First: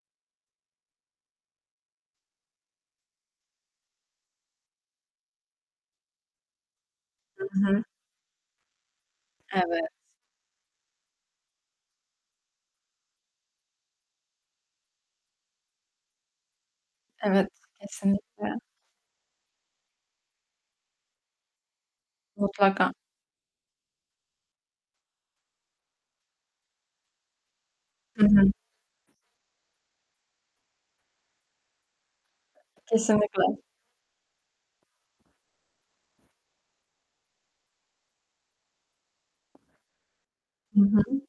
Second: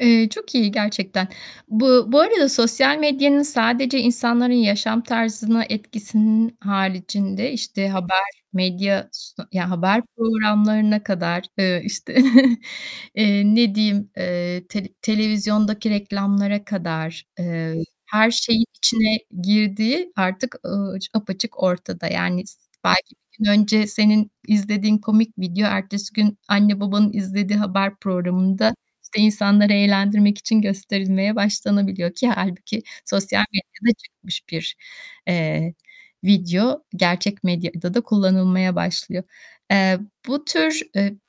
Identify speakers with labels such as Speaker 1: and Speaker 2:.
Speaker 1: Eee, çok iyi gerçekten. Bu bu arada sosyal medyanın sadece insanların yaşam tarzına etkisinin
Speaker 2: Hı
Speaker 1: haricinde,
Speaker 2: hı.
Speaker 1: işte, haber, medya s ya
Speaker 2: Evet.
Speaker 1: haber programlarına kadar, ııı, işte, eee, ne diyeyim, eee, tele televizyondaki reklamlara kadar,
Speaker 2: Evet,
Speaker 1: eee, her
Speaker 2: kesinlikle.
Speaker 1: şeyin içine girdiği, artık, ııı, aç apaçık ortada. Yani s
Speaker 2: Mutlaka.
Speaker 1: belki bir gün önce senin izlediğin komik video, ertesi gün anne babanın izlediği haber
Speaker 2: Hı hı.
Speaker 1: programında, işte, insanları eğlendirmek için gösterilmeye başlanabiliyor ki hâlbuki
Speaker 2: Kesinlikle.
Speaker 1: sosyal medyada çıkmış bir, eee, video gerçek medyada da kullanılmaya başlıyor. Eee, bu
Speaker 2: Hı
Speaker 1: tür, eee
Speaker 2: hı.